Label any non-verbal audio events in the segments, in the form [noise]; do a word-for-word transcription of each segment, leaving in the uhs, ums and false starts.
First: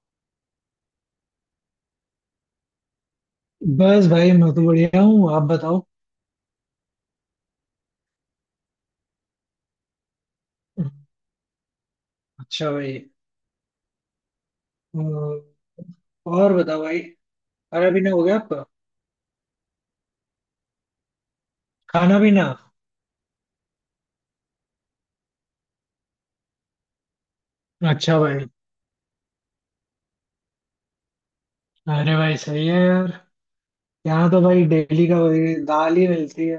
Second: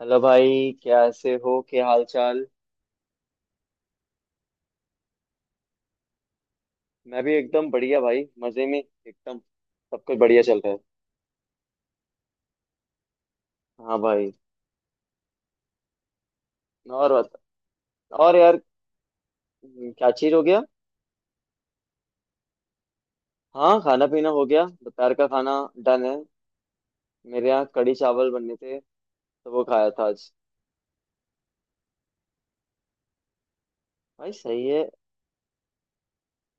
Hello भाई, कैसे हो, क्या हाल चाल। बस भाई मैं तो बढ़िया हूँ। आप बताओ। मैं भी एकदम बढ़िया भाई, मजे में, एकदम सब कुछ बढ़िया चल रहा है। अच्छा भाई। अ, हाँ भाई। और बताओ भाई। और बता। खाना पीना हो और गया यार। आपका? हम्म, क्या चीज हो गया। खाना पीना। हाँ, खाना पीना हो गया, दोपहर का खाना। डन है। मेरे यहाँ कढ़ी अच्छा चावल भाई। बनने थे, तो वो खाया था आज। अरे भाई सही है यार। यहाँ भाई तो भाई सही है। डेली का वही दाल ही मिलती है।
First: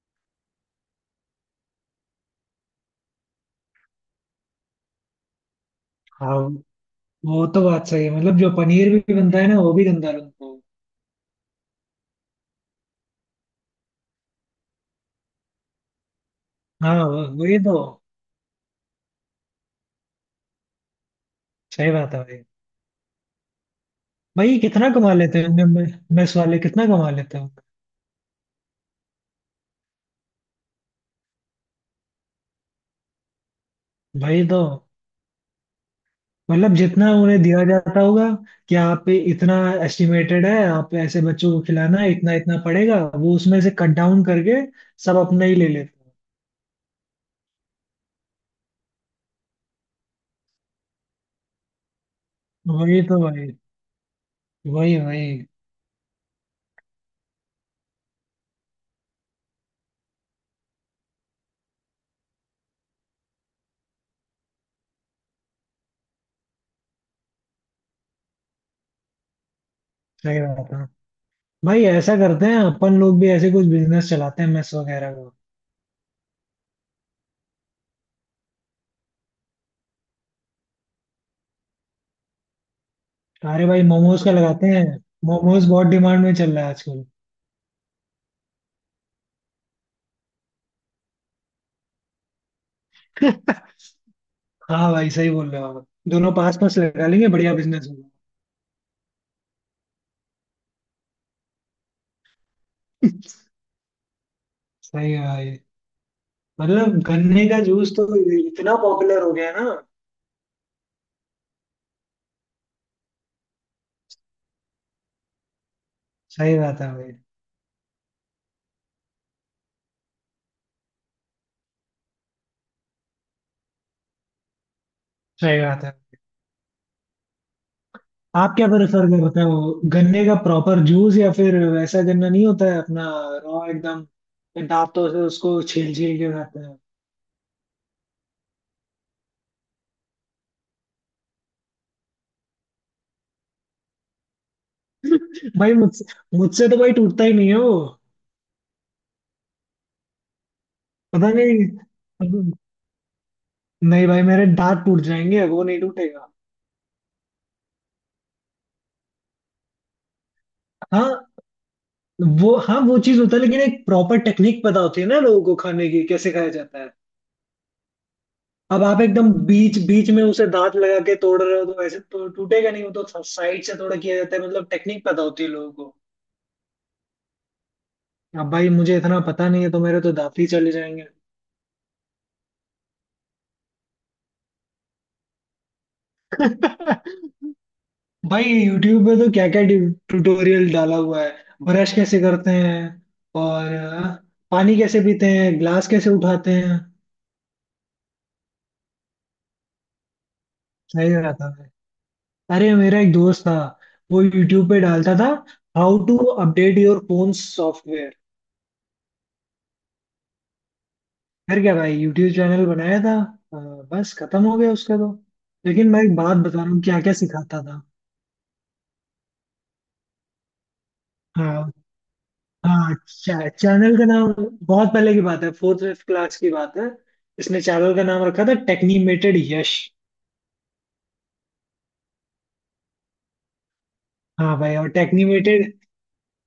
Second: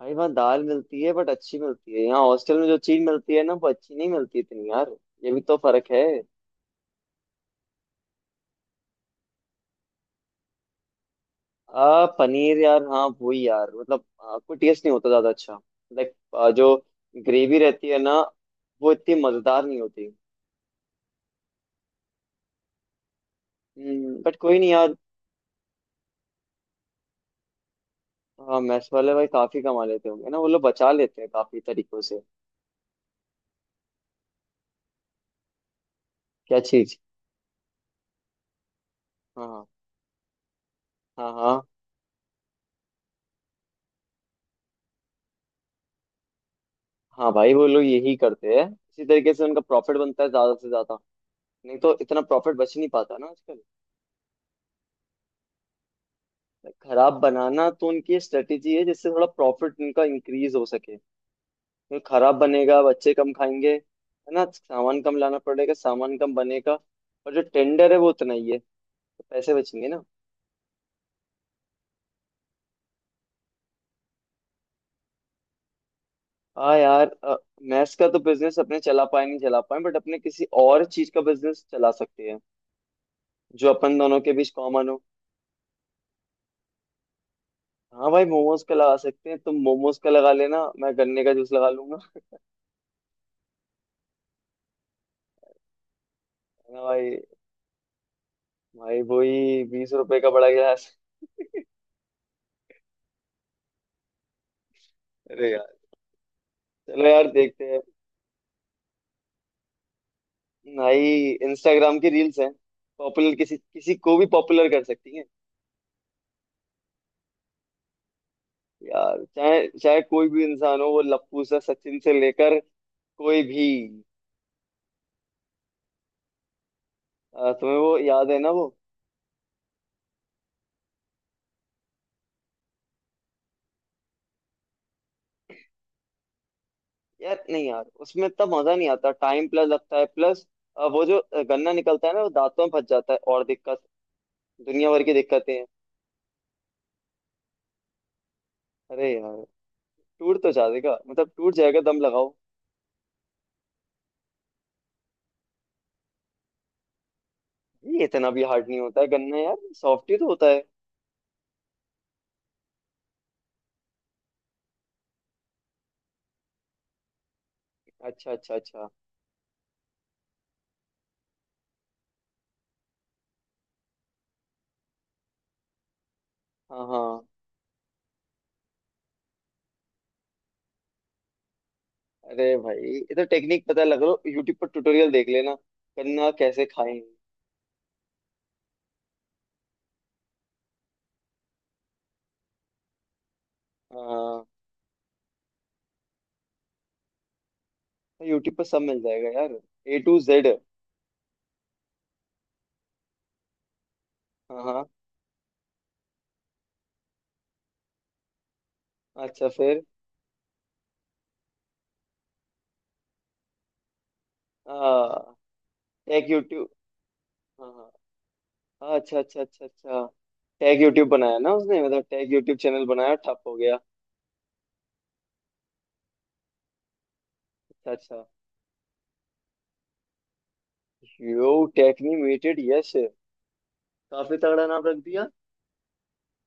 भाई वहाँ दाल मिलती है बट अच्छी मिलती है, यहाँ हॉस्टल में जो चीज मिलती है ना वो अच्छी नहीं मिलती इतनी यार। ये भी तो फर्क है। हाँ, वो तो। बात सही है मतलब जो पनीर भी बनता है ना, वो भी गंदा बनता है। आ, पनीर यार, हाँ वही यार, मतलब आ, कोई टेस्ट नहीं होता ज्यादा अच्छा। लाइक आ, जो हाँ, वो- ग्रेवी वही तो। रहती है ना, वो इतनी मजेदार नहीं होती। सही बात है भाई। बट कोई भाई नहीं कितना यार। कमा लेते होंगे मैं- मेस वाले कितना कमा लेते होंगे? हाँ, मैस वाले भाई काफी कमा लेते होंगे ना, वो लोग बचा लेते हैं काफी तरीकों से। भाई तो क्या मतलब चीज। जितना उन्हें दिया जाता होगा कि आप पे इतना हाँ। एस्टिमेटेड है, आप ऐसे हाँ। बच्चों को हाँ खिलाना है, इतना इतना पड़ेगा, वो उसमें से कट डाउन करके सब अपना ही ले लेते हाँ भाई, वो लोग यही करते हैं, इसी तरीके से उनका प्रॉफिट बनता है ज्यादा से ज्यादा। नहीं तो इतना प्रॉफिट हैं। बच नहीं वही पाता तो ना भाई। आजकल। वही वही। Like, खराब बनाना तो उनकी स्ट्रेटेजी है, जिससे थोड़ा प्रॉफिट उनका इंक्रीज हो सके। फिर खराब बनेगा, बच्चे कम खाएंगे, है ना, सामान कम लाना पड़ेगा, सामान कम बनेगा। और जो टेंडर है वो उतना ही है, तो पैसे बचेंगे ना। सही बात है भाई। ऐसा करते हैं, अपन लोग भी ऐसे कुछ बिजनेस चलाते हैं, मेस वगैरह हाँ यार। मैथ्स का तो बिजनेस अपने चला पाए नहीं चला पाए, बट अपने किसी और चीज का बिजनेस चला सकते हैं, का। अरे जो भाई अपन दोनों मोमोज का के बीच लगाते हैं। कॉमन हो। मोमोज बहुत डिमांड में चल रहा है आजकल। हाँ भाई, मोमोज का लगा सकते हैं, तुम मोमोज का लगा लेना, मैं गन्ने का जूस लगा लूंगा। [laughs] हाँ भाई, सही बोल रहे हो आप। दोनों पास है पास ना लगा भाई। लेंगे, बढ़िया बिजनेस होगा। भाई वही बीस रुपए का बड़ा गिलास। [laughs] [laughs] सही है अरे भाई। यार। मतलब चलो यार, गन्ने का देखते हैं। जूस तो इतना पॉपुलर हो गया है ना। भाई इंस्टाग्राम की रील्स हैं, पॉपुलर किसी किसी को भी पॉपुलर कर सकती हैं। सही बात है भाई। यार चाहे चाहे कोई भी इंसान हो, वो लप्पू से सचिन से लेकर, कोई भी। सही बात है। अ, तुम्हें वो याद है ना आप वो। क्या प्रेफर करते हो, गन्ने का प्रॉपर जूस, या फिर वैसा गन्ना नहीं होता है अपना, रॉ एकदम, फिर दांतों से उसको छील छील के खाते हैं? यार नहीं यार, उसमें इतना मजा नहीं आता, टाइम प्लस लगता है, प्लस वो जो अ, गन्ना निकलता है ना वो दांतों में फंस जाता है और दिक्कत, दुनिया भर की दिक्कतें [laughs] हैं। भाई मुझसे मुझसे तो भाई टूटता ही नहीं है वो। अरे यार। टूट तो जाएगा, पता मतलब टूट नहीं। जाएगा, दम लगाओ। नहीं भाई, मेरे दांत टूट जाएंगे, वो नहीं टूटेगा। ये इतना भी हार्ड नहीं होता है गन्ना यार, सॉफ्ट ही तो होता है। हाँ, वो, हाँ, वो चीज होता है, लेकिन एक प्रॉपर टेक्निक पता होती है ना लोगों को खाने की, कैसे खाया जाता है। अच्छा अच्छा अब अच्छा। आप एकदम बीच बीच में उसे दांत लगा के तोड़ रहे हो तो ऐसे तो टूटेगा नहीं। वो तो साइड से थोड़ा किया जाता है, मतलब टेक्निक पता होती है लोगों को। हाँ हाँ। अब भाई मुझे इतना पता नहीं है, तो मेरे तो दांत ही चले जाएंगे। अरे भाई ये तो टेक्निक, पता लग लो, यूट्यूब पर ट्यूटोरियल देख लेना, गन्ना कैसे खाएं। [laughs] भाई यूट्यूब पे तो क्या क्या ट्यूटोरियल डाला हुआ है। ब्रश कैसे करते हैं, और अ, हाँ। पानी कैसे पीते हैं, ग्लास कैसे उठाते हैं। यूट्यूब पर सब मिल जाएगा यार, ए टू जेड। सही रहता है। अरे मेरा एक दोस्त था, वो हाँ यूट्यूब पे हाँ। डालता था, how to update your phone software. अच्छा फिर। फिर क्या भाई, यूट्यूब चैनल बनाया था अ, बस खत्म हो गया उसका तो। हाँ। लेकिन मैं एक टैग बात बता यूट्यूब। रहा हूँ, क्या क्या सिखाता हाँ था। हाँ। हाँ, अच्छा अच्छा अच्छा अच्छा। टैग यूट्यूब बनाया ना हाँ उसने, मतलब टैग यूट्यूब चैनल हाँ, बनाया, ठप चा, हो गया। चैनल का नाम, बहुत पहले की बात है, फोर्थ फिफ्थ क्लास की बात है, इसने अच्छा चैनल का अच्छा। नाम रखा था टेक्नीमेटेड यश। यो टेक्नीमेटेड यस। काफी हाँ तगड़ा भाई, नाम और रख दिया। टेक्नीमेटेड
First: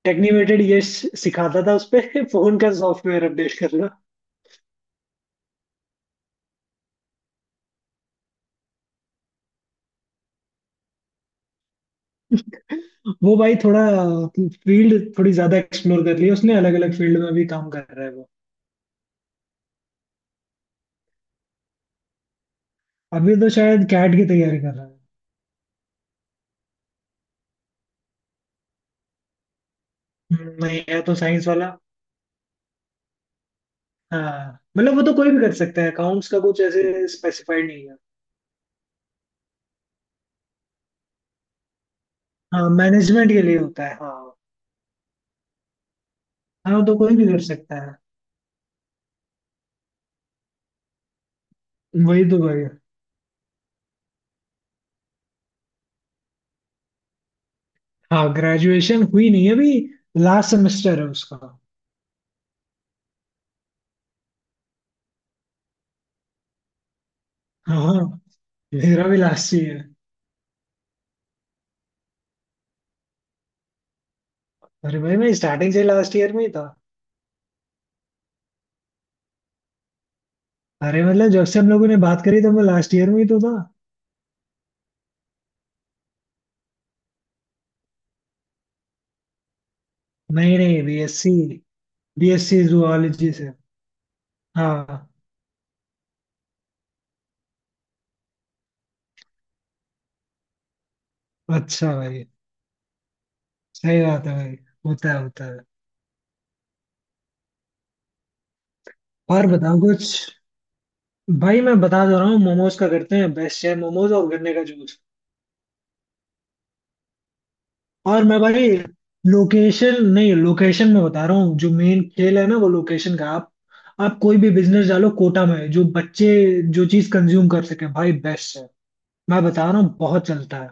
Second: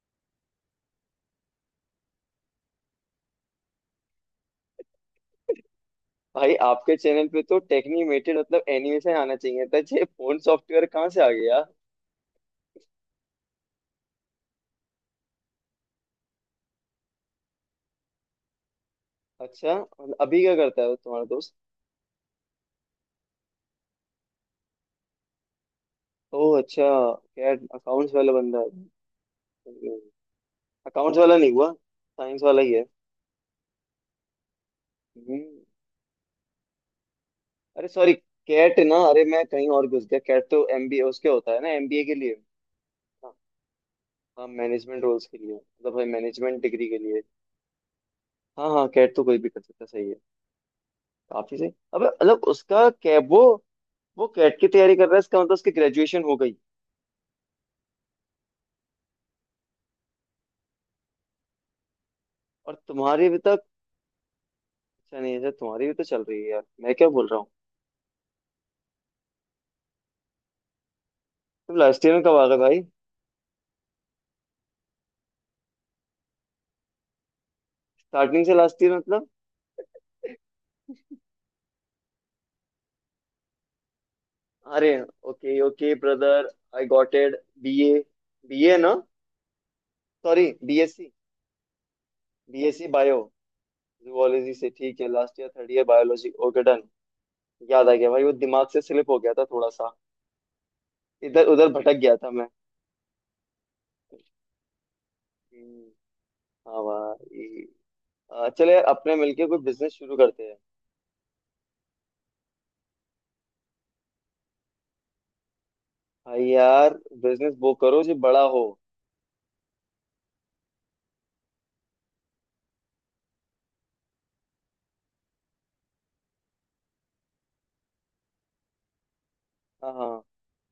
टेक्नीमेटेड यश सिखाता था उस पे [laughs] फोन का सॉफ्टवेयर अपडेट करना। भाई आपके चैनल पे तो टेक्नीमेटेड मतलब एनिमेशन आना चाहिए था, ये फोन सॉफ्टवेयर कहाँ से आ गया। वो भाई थोड़ा फील्ड थोड़ी ज्यादा एक्सप्लोर कर लिया उसने, अलग अलग फील्ड में भी काम कर रहा है वो। अच्छा, और अभी क्या करता है वो तुम्हारा दोस्त। अभी तो शायद कैट की तैयारी कर रहा है। ओह अच्छा। क्या, अकाउंट्स वाला बंदा है? हम्म, नहीं, है तो अकाउंट्स वाला साइंस नहीं हुआ, वाला। साइंस वाला ही है। हाँ, मतलब वो तो कोई भी हम्म, कर सकता है, अकाउंट्स का कुछ ऐसे स्पेसिफाइड अरे नहीं है। सॉरी, कैट ना, अरे मैं कहीं और घुस गया, कैट तो एमबीए उसके होता है ना, एमबीए के लिए। हाँ, मैनेजमेंट हाँ। के लिए होता है, हाँ। हाँ, मैनेजमेंट रोल्स के लिए मतलब मैनेजमेंट हाँ, वो डिग्री तो के कोई लिए। भी कर सकता है। हाँ हाँ, कैट तो कोई भी कर सकता है, सही है। काफी सही। अबे वही तो मतलब भाई। उसका कैट, वो वो कैट की तैयारी कर रहा है, इसका मतलब उसकी ग्रेजुएशन हो गई। हाँ, ग्रेजुएशन हुई नहीं है अभी, लास्ट सेमेस्टर है उसका। और तुम्हारी भी तक, अच्छा नहीं, अच्छा तुम्हारी भी तो चल रही है यार, मैं क्या बोल रहा हूँ। हाँ हाँ, मेरा भी लास्ट ईयर। तुम लास्ट ईयर में कब आ गए भाई। अरे भाई मैं स्टार्टिंग से लास्ट ईयर में ही था। स्टार्टिंग से लास्ट ईयर मतलब। अरे मतलब जब से हम लोगों ने बात करी, तब मैं लास्ट ईयर में ही तो था। अरे, okay okay brother, I got it. BA, BA ना, सॉरी। नहीं नहीं, BSc. BSc. BSc BSc bio, zoology से। जुवोलॉजी से, ठीक है, हाँ। Last year third year biology okay done. याद आ गया भाई, वो दिमाग से स्लिप हो गया था थोड़ा सा, इधर उधर अच्छा भटक गया भाई। था मैं। सही बात है भाई। होता है होता है। हम्म, हाँ भाई। आ, चले यार अपने मिलके और कोई बताओ बिजनेस कुछ। शुरू करते हैं। भाई मैं बता दे रहा हूँ, मोमोज का करते हैं, बेस्ट है, मोमोज और गन्ने का जूस। भाई यार, बिजनेस वो करो जो और मैं बड़ा हो। भाई लोकेशन, नहीं, लोकेशन में बता रहा हूँ, जो मेन खेल है ना, वो लोकेशन का। आप आप कोई भी बिजनेस डालो कोटा में, जो बच्चे जो चीज कंज्यूम कर सके भाई, बेस्ट है। मैं बता रहा हाँ हूँ, हाँ, बहुत चलता है।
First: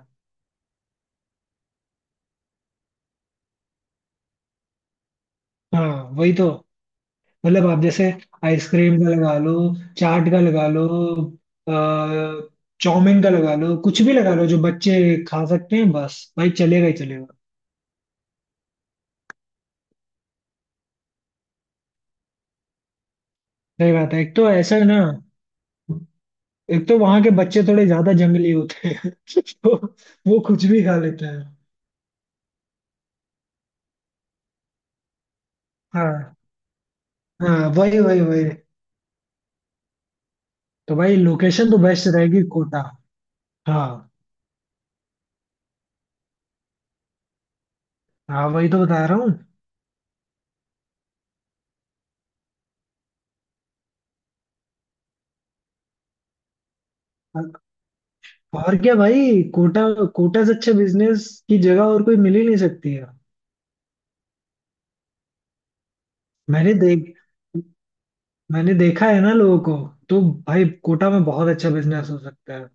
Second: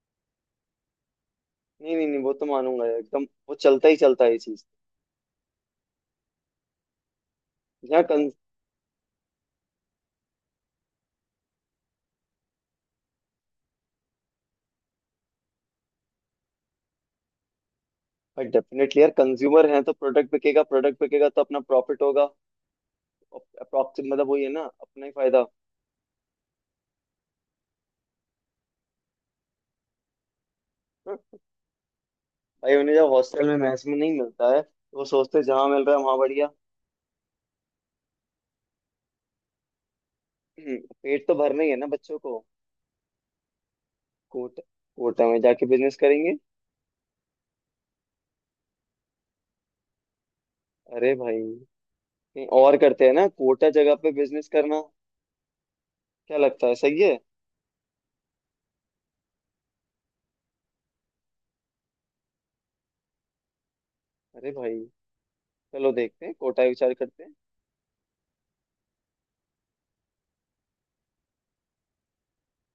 नहीं नहीं नहीं, वो तो मानूंगा यार, एकदम वो चलता ही चलता है ये चीज। हाँ वही तो। मतलब आप जहाँ जैसे आइसक्रीम का लगा लो, चाट का लगा लो, अ, चाउमीन का लगा लो, कुछ भी लगा लो जो बच्चे खा सकते हैं, बस भाई, चलेगा ही चलेगा। डेफिनेटली यार, कंज्यूमर हैं तो प्रोडक्ट बिकेगा, प्रोडक्ट बिकेगा तो अपना प्रॉफिट होगा। सही अप्रॉक्सिम बात है। मतलब एक वही है तो ना, ऐसा है ना, अपना ही फायदा। एक तो वहां के बच्चे थोड़े ज्यादा जंगली होते हैं [laughs] तो वो कुछ भी खा हाँ, लेते हैं। भाई उन्हें जब हॉस्टल में मैस में नहीं मिलता है, तो वो सोचते हैं जहाँ मिल रहा है वहां हाँ बढ़िया। हाँ, वही वही वही। हम्म, तो भाई पेट तो भरना ही लोकेशन है तो ना बेस्ट बच्चों को। रहेगी कोटा। हाँ कोटा, कोटा में जाके बिजनेस करेंगे। हाँ, वही तो बता रहा हूँ। अरे भाई, कहीं और करते हैं ना, कोटा जगह पे बिजनेस करना, क्या लगता है, सही है। और क्या भाई, कोटा कोटा से अच्छे बिजनेस की जगह और कोई मिल ही नहीं सकती है। अरे भाई, चलो देखते हैं, कोटा ही मैंने विचार देख करते हैं। मैंने देखा है ना लोगों को, तो भाई कोटा में बहुत अच्छा बिजनेस हो सकता है।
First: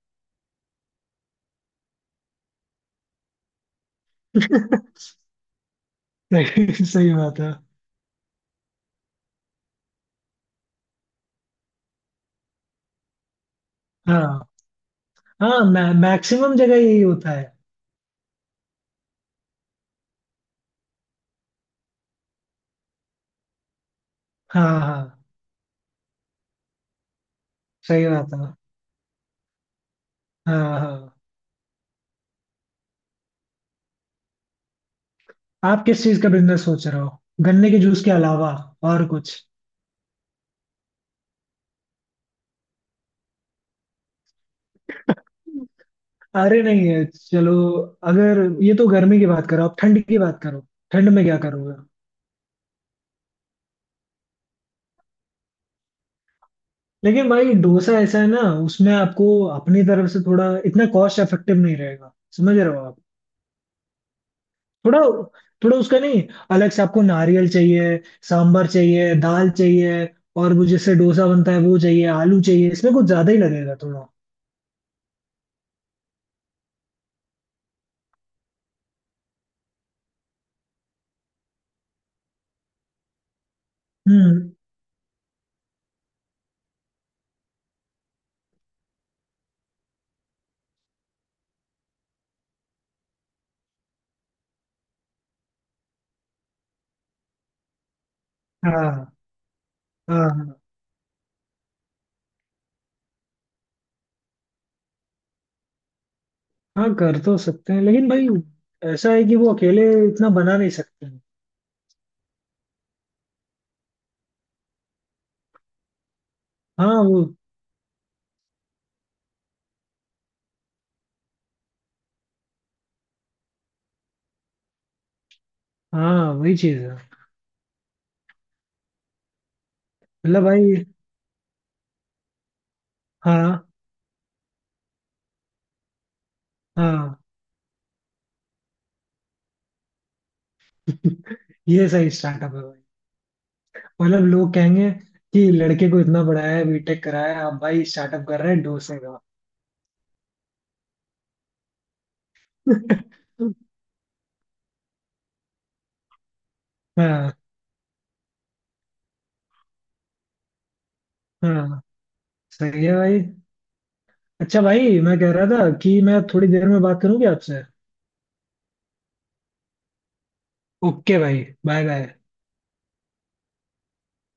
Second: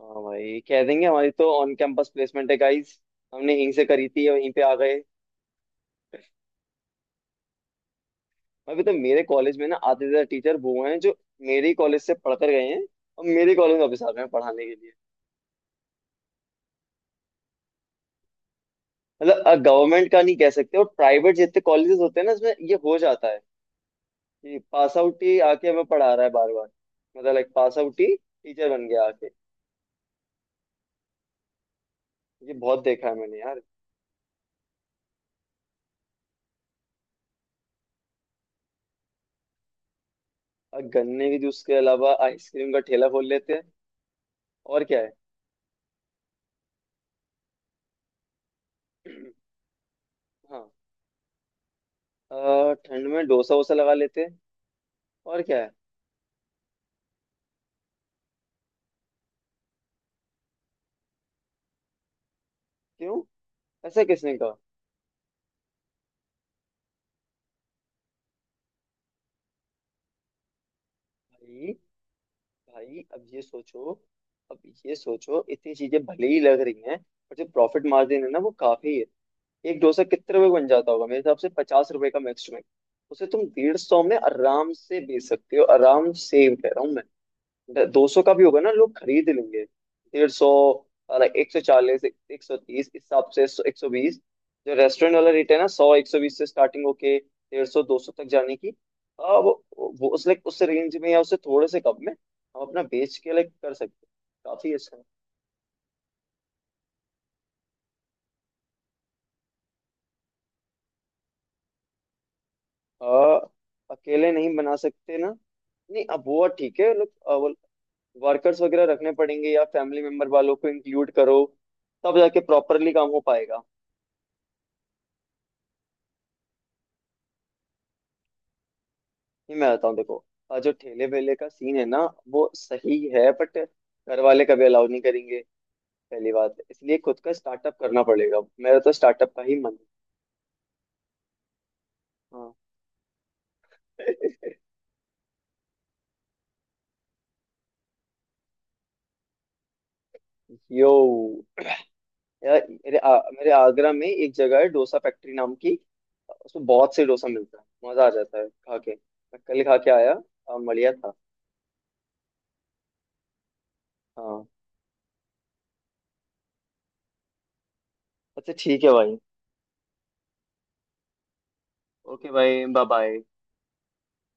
हाँ भाई, कह देंगे हमारी तो ऑन कैंपस प्लेसमेंट है गाइस, हमने यहीं से करी थी, वहीं पे आ [laughs] गए। सही, सही बात है। मैं तो मेरे कॉलेज में ना, आधे से ज्यादा टीचर वो हैं जो मेरे ही कॉलेज से पढ़कर गए हैं और मेरे कॉलेज में वापस आ गए हैं हाँ पढ़ाने के लिए। हाँ, मैं मैक्सिमम जगह यही होता है। मतलब गवर्नमेंट का नहीं कह सकते, और प्राइवेट जितने कॉलेजेस होते हैं ना, इसमें ये हो जाता है कि हाँ पास हाँ, आउट ही आके हमें पढ़ा रहा है बार बार। मतलब लाइक पास आउट सही ही बात है, टीचर बन गया आके। हाँ हाँ। ये बहुत देखा है मैंने यार। आप किस चीज का बिजनेस सोच रहे हो, गन्ने के जूस के अलावा और कुछ? अ, गन्ने के जूस के अलावा आइसक्रीम का ठेला खोल लेते हैं, और क्या है। अरे नहीं है, चलो अगर ये तो गर्मी की बात [clears throat] करो, आप ठंड की बात करो। हाँ। ठंड में क्या करोगे? अ, ठंड में डोसा वोसा लगा लेते हैं, और क्या है। लेकिन भाई डोसा ऐसा है ना, उसमें आपको अपनी तरफ से थोड़ा, इतना कॉस्ट इफेक्टिव नहीं रहेगा, समझ रहे हो आप? क्यों, ऐसा किसने कहा। थोड़ा, थोड़ा उसका नहीं, अलग से आपको नारियल चाहिए, सांभर चाहिए, दाल चाहिए, और वो जिससे डोसा बनता है भाई वो चाहिए, आलू चाहिए, इसमें भाई, कुछ अब ज्यादा ही ये लगेगा सोचो, थोड़ा। अब ये सोचो, इतनी चीजें भले ही लग रही हैं, पर जो प्रॉफिट मार्जिन है ना वो काफी है। एक डोसा कितने रुपए का बन जाता होगा मेरे हिसाब से, पचास रुपए का मैक्स में। उसे तुम डेढ़ सौ में हम्म, आराम से बेच सकते हो, आराम से कह रहा हूँ। दो सौ का भी होगा ना, लोग खरीद लेंगे। डेढ़ सौ, एक सौ चालीस, एक सौ तीस, इस हिसाब से, एक सौ बीस। जो रेस्टोरेंट वाला रेट है ना, सौ, एक सौ बीस से स्टार्टिंग होके डेढ़ सौ दो सौ तक जाने की, हाँ, अब वो वो उस, हाँ, लाइक हाँ। उस रेंज में या उससे थोड़े से कम में हम अपना बेच के लाइक कर सकते हैं। काफी अच्छा है। हाँ, कर तो सकते हैं, लेकिन भाई ऐसा है कि वो अकेले इतना बना नहीं सकते हैं। आ, अकेले नहीं बना सकते ना। नहीं, अब वो ठीक है, हाँ वो लोग वर्कर्स वगैरह रखने पड़ेंगे, या फैमिली मेंबर वालों को इंक्लूड करो, तब जाके प्रॉपरली काम हो पाएगा। हाँ वही चीज है। नहीं मैं बताऊँ देखो, मतलब अ, जो भाई। ठेले वेले का सीन है ना वो सही है, बट हाँ घर वाले कभी अलाउ नहीं करेंगे पहली बात, इसलिए हाँ, खुद का स्टार्टअप करना पड़ेगा, मेरा तो स्टार्टअप का ही मन है। ये सही हाँ। स्टार्टअप है भाई। मतलब लोग [laughs] कहेंगे कि लड़के को इतना पढ़ाया है, बीटेक कराया, अब भाई स्टार्टअप कर रहे हैं डोसे का। यो, यार मेरे आ, मेरे [laughs] आगरा में एक जगह है डोसा फैक्ट्री नाम की, उसमें बहुत से डोसा हाँ मिलता है, मजा आ जाता है खा के, मैं कल खा के आया। अ, बढ़िया था। हाँ, सही है भाई। हाँ। अच्छा भाई, मैं कह रहा था कि मैं थोड़ी देर में बात करूँ क्या आपसे? अच्छा ठीक है भाई। ओके भाई, बाय बाय। ओके भाई, बाय बाय।